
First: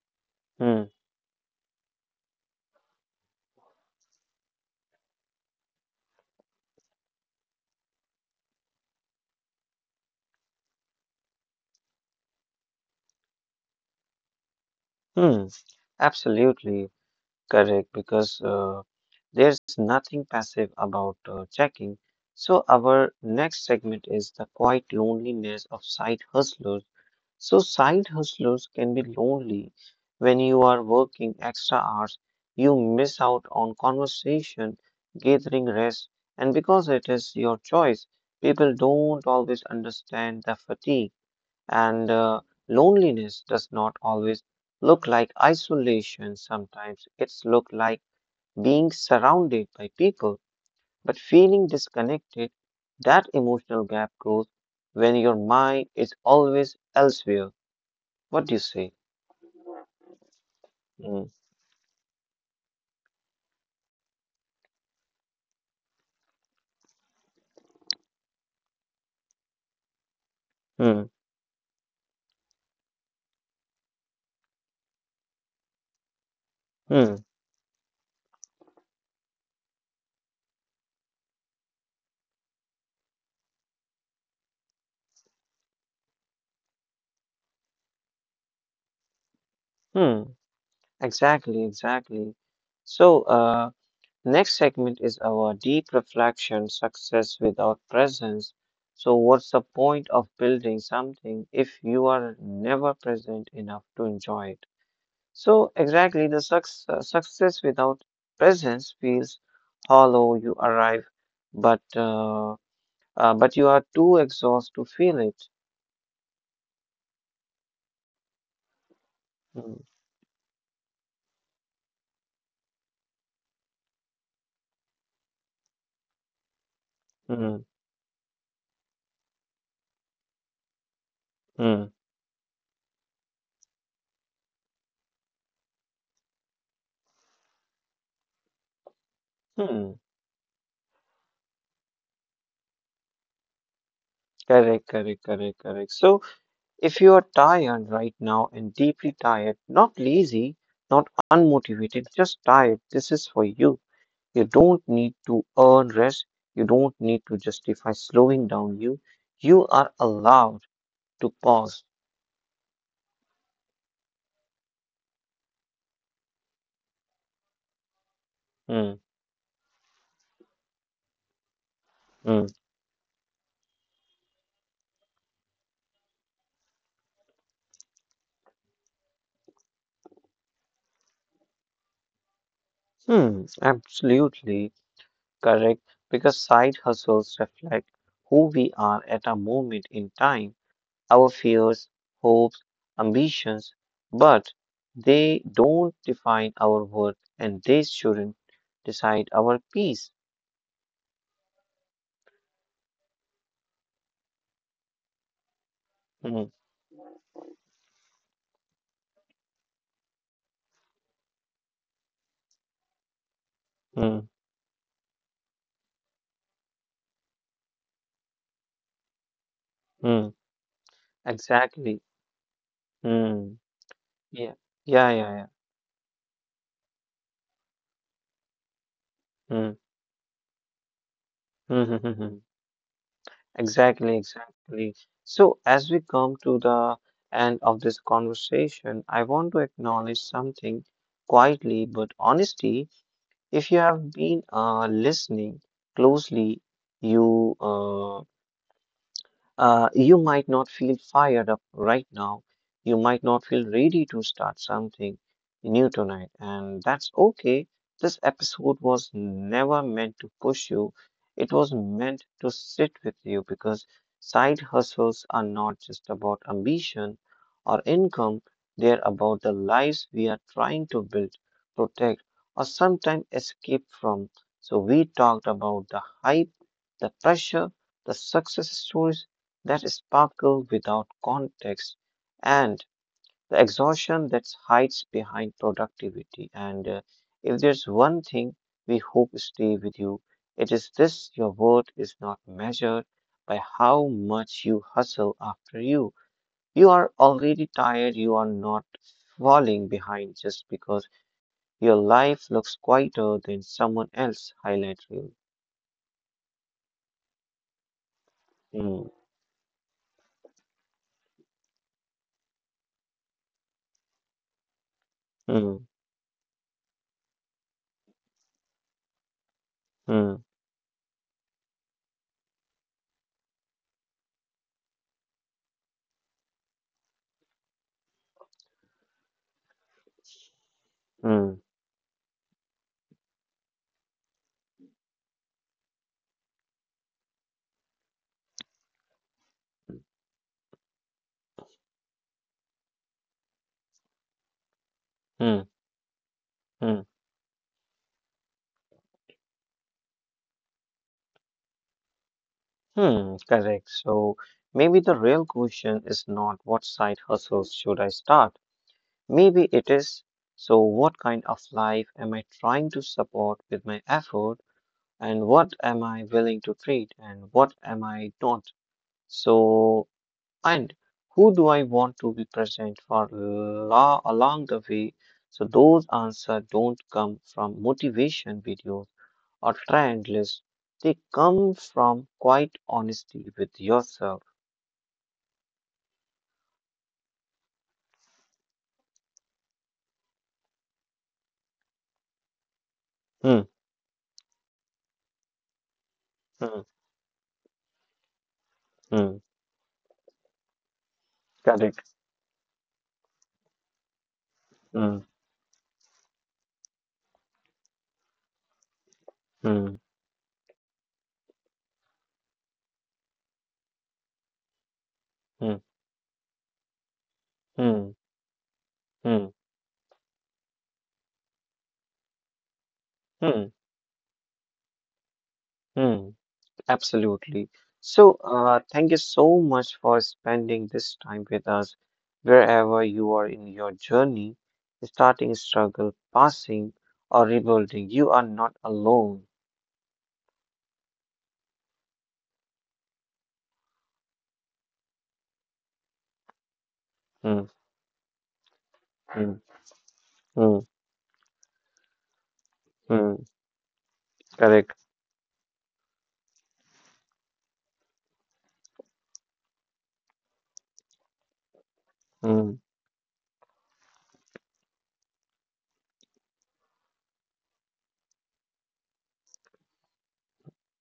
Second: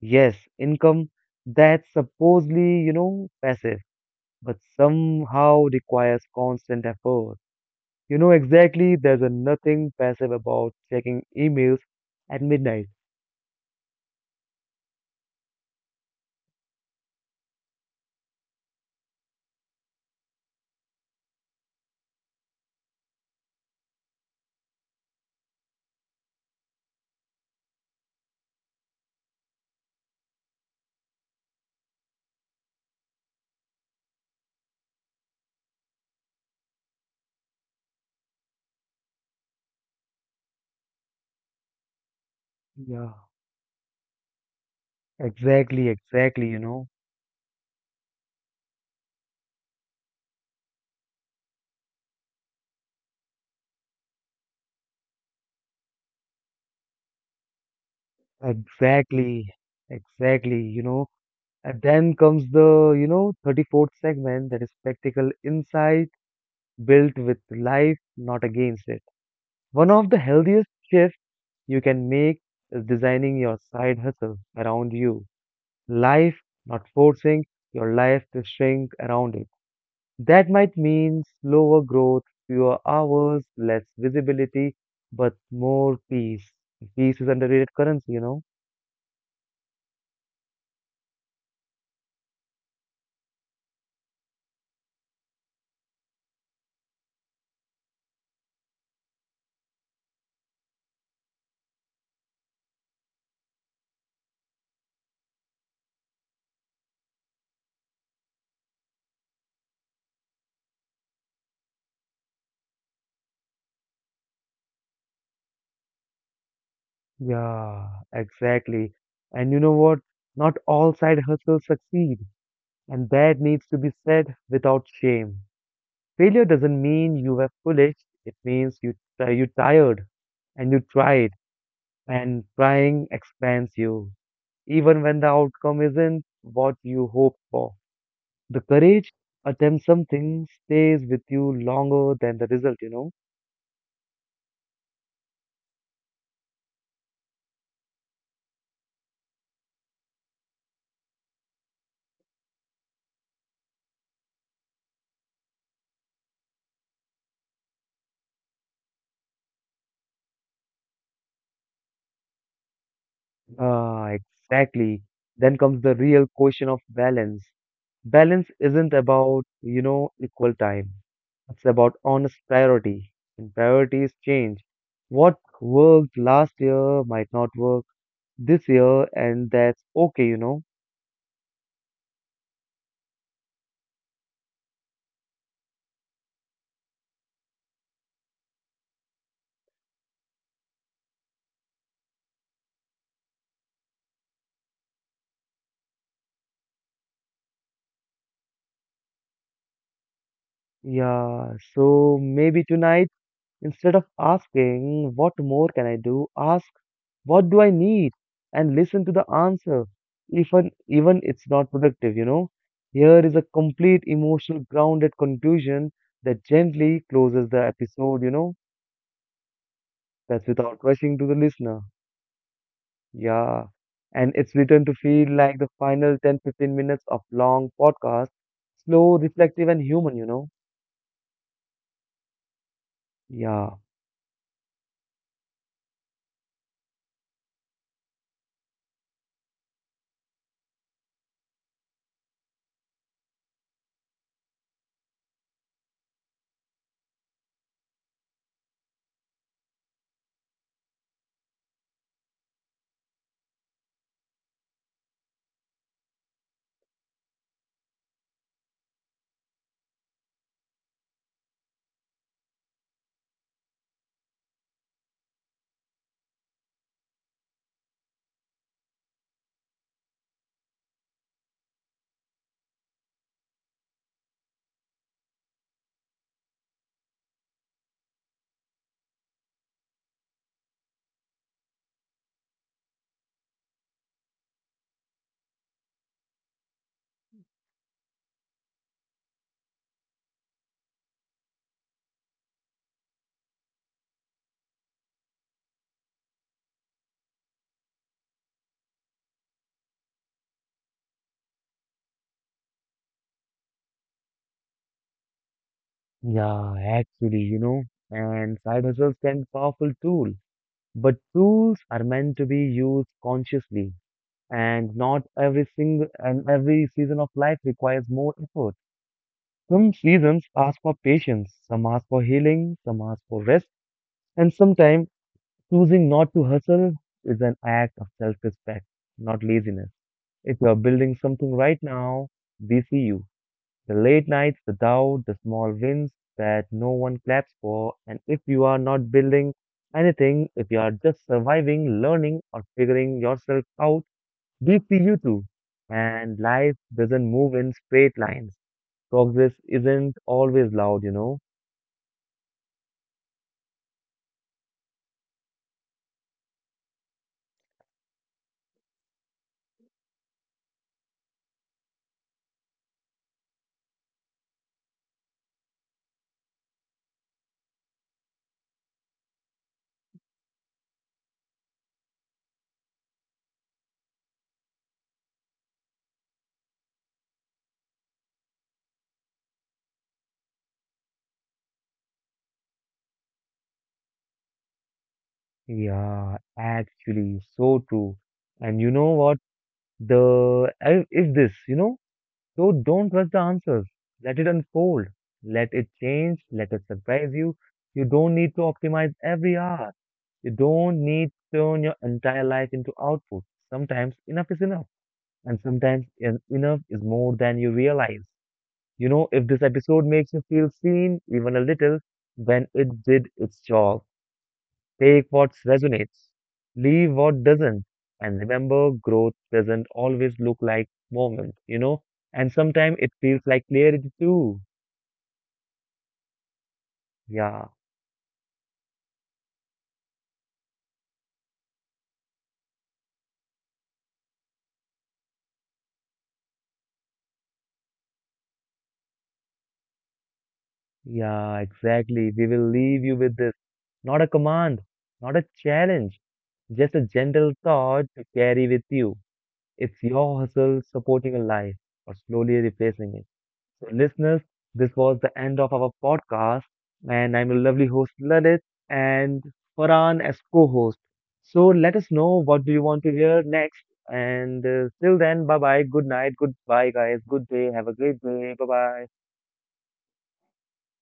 [SPEAKER 1] Yes,
[SPEAKER 2] Hmm.
[SPEAKER 1] income that's supposedly, passive, but somehow requires constant effort. You know exactly there's a nothing passive about checking emails at midnight.
[SPEAKER 2] Hmm. Absolutely correct because there's nothing passive about checking. So our next segment is the quiet loneliness of side hustlers. So side hustlers can be lonely when you are working extra hours. You miss out on conversation, gathering rest, and because it is your choice, people don't always understand the fatigue. And
[SPEAKER 1] Yeah,
[SPEAKER 2] loneliness does not always look like
[SPEAKER 1] exactly, exactly,
[SPEAKER 2] isolation. Sometimes it's look like being surrounded by people, but feeling disconnected. That emotional gap grows when your mind is always elsewhere. What do you say?
[SPEAKER 1] exactly, exactly.
[SPEAKER 2] Hmm.
[SPEAKER 1] And then comes the, 34th segment that is practical insight built with life, not against it. One of the healthiest
[SPEAKER 2] Hmm.
[SPEAKER 1] shifts you can make is designing your side hustle around you. Life, not
[SPEAKER 2] Hmm.
[SPEAKER 1] forcing your life to shrink around it. That might mean slower growth, fewer hours, less visibility, but more peace. Peace is underrated currency.
[SPEAKER 2] Hmm. Exactly. Exactly. So, next segment is our deep reflection success without presence. So, what's the point of building something if you are never present enough to enjoy it? So, exactly the success, success without presence feels hollow. You arrive, but uh, but you are too exhausted to feel it.
[SPEAKER 1] Yeah, exactly. And you know
[SPEAKER 2] Hmm,
[SPEAKER 1] what? Not all side hustles succeed, and that needs to be said without shame. Failure doesn't mean you were
[SPEAKER 2] hmm,
[SPEAKER 1] foolish, it means you try you tired and you tried,
[SPEAKER 2] hmm,
[SPEAKER 1] and trying expands you, even when the outcome isn't what you hoped for. The courage attempt
[SPEAKER 2] hmm.
[SPEAKER 1] something stays with you longer than the result, you know?
[SPEAKER 2] Correct, correct, correct, correct. So, if you are tired right now and deeply tired, not lazy, not unmotivated, just tired, this is for you. You don't need to earn rest. You don't need to justify slowing down. You are allowed to pause.
[SPEAKER 1] Ah, exactly. Then comes the real question of balance. Balance
[SPEAKER 2] Hmm,
[SPEAKER 1] isn't about, equal time. It's about
[SPEAKER 2] hmm,
[SPEAKER 1] honest priority. And priorities change. What worked last year might not work this year, and that's okay.
[SPEAKER 2] hmm, absolutely correct. Because side hustles reflect who we are at a moment in time. Our fears, hopes, ambitions, but they don't define our worth and they shouldn't decide our peace.
[SPEAKER 1] Yeah, so maybe tonight, instead of asking, what more can I do,
[SPEAKER 2] Hmm,
[SPEAKER 1] ask, what do I need? And listen to the answer, even it's not productive. Here is a complete
[SPEAKER 2] hmm,
[SPEAKER 1] emotional grounded conclusion that gently closes the episode.
[SPEAKER 2] hmm.
[SPEAKER 1] That's without rushing to the listener.
[SPEAKER 2] Exactly. Hmm.
[SPEAKER 1] Yeah. And
[SPEAKER 2] Yeah.
[SPEAKER 1] it's written to
[SPEAKER 2] Yeah, yeah,
[SPEAKER 1] feel
[SPEAKER 2] yeah.
[SPEAKER 1] like the final 10 15 minutes of long podcast, slow,
[SPEAKER 2] Hmm.
[SPEAKER 1] reflective, and human, you know?
[SPEAKER 2] Hmm, hmm, hmm, hmm.
[SPEAKER 1] Yeah.
[SPEAKER 2] Exactly, exactly. So, as we come to the end of this conversation, I want to acknowledge something quietly but honestly. If you have been listening closely, you uh, you might not feel fired up right now. You might not feel ready to start something new tonight, and that's okay. This episode was never meant to push you, it was meant to sit with you because side hustles are not just about ambition or income, they're about the lives we are trying to build, protect, or sometimes escape from. So, we talked about the hype, the pressure, the success stories that sparkle without context and the exhaustion that hides behind productivity. And if there's one thing we hope stay with you, it is this your worth is not measured by how much you hustle after you. You are already tired, you are not falling behind just because your life looks quieter than someone else's highlight reel.
[SPEAKER 1] Yeah, actually, you know? And side
[SPEAKER 2] Hmm,
[SPEAKER 1] hustles can powerful tool, but tools are meant to be used consciously. And not every
[SPEAKER 2] hmm,
[SPEAKER 1] single and every season of life requires more effort. Some
[SPEAKER 2] hmm,
[SPEAKER 1] seasons ask for patience, some ask for healing, some ask for rest, and sometimes choosing not to hustle is an act of self respect, not laziness. If you are building something
[SPEAKER 2] hmm,
[SPEAKER 1] right now, we see you. The late nights, the doubt, the small wins that no one claps for, and if you are not building anything, if you are just surviving, learning, or figuring yourself out, we see you too.
[SPEAKER 2] hmm,
[SPEAKER 1] And life
[SPEAKER 2] hmm.
[SPEAKER 1] doesn't move in straight lines. Progress isn't always loud, you know?
[SPEAKER 2] Hmm, correct. So maybe the real question is not what side hustles should I start? Maybe it is, so what kind of life am I trying to support with my effort and what am I willing to treat and what am I not? So, and who do I want to be present for la along the way? So those answers don't come from motivation videos or trend lists. They come from quite honesty with yourself.
[SPEAKER 1] Yeah, actually, so true. And you know what? Is this, you know? So don't rush the
[SPEAKER 2] Mm,
[SPEAKER 1] answers. Let it unfold. Let it change. Let
[SPEAKER 2] mm,
[SPEAKER 1] it surprise you. You don't need to optimize
[SPEAKER 2] mm.
[SPEAKER 1] every hour. You don't need to turn your
[SPEAKER 2] Correct.
[SPEAKER 1] entire life into output. Sometimes enough is enough,
[SPEAKER 2] Mm,
[SPEAKER 1] and sometimes enough is more than you realize. If this
[SPEAKER 2] mm,
[SPEAKER 1] episode makes you feel seen even a little, then it did its job. Take what
[SPEAKER 2] mm,
[SPEAKER 1] resonates, leave what doesn't,
[SPEAKER 2] mm,
[SPEAKER 1] and remember growth
[SPEAKER 2] mm,
[SPEAKER 1] doesn't always look like moments, and sometimes it feels like
[SPEAKER 2] mm,
[SPEAKER 1] clarity too.
[SPEAKER 2] mm.
[SPEAKER 1] Yeah,
[SPEAKER 2] Absolutely. So, thank you so much for spending this time with us, wherever you are in your journey, starting struggle, passing, or rebuilding. You are not alone.
[SPEAKER 1] yeah, exactly. We will leave you with this. Not a command, not a challenge, just a gentle
[SPEAKER 2] Mm,
[SPEAKER 1] thought to carry with you.
[SPEAKER 2] mm,
[SPEAKER 1] It's your hustle
[SPEAKER 2] mm,
[SPEAKER 1] supporting a life or slowly replacing it.
[SPEAKER 2] mm.
[SPEAKER 1] So, listeners, this
[SPEAKER 2] Correct.
[SPEAKER 1] was the end of our podcast, and I'm your lovely host Lalit and Farhan as co-host. So, let us know what do
[SPEAKER 2] Mm.
[SPEAKER 1] you want to hear next. And till then, bye bye, good night, goodbye, guys, good day, have a great day, bye bye.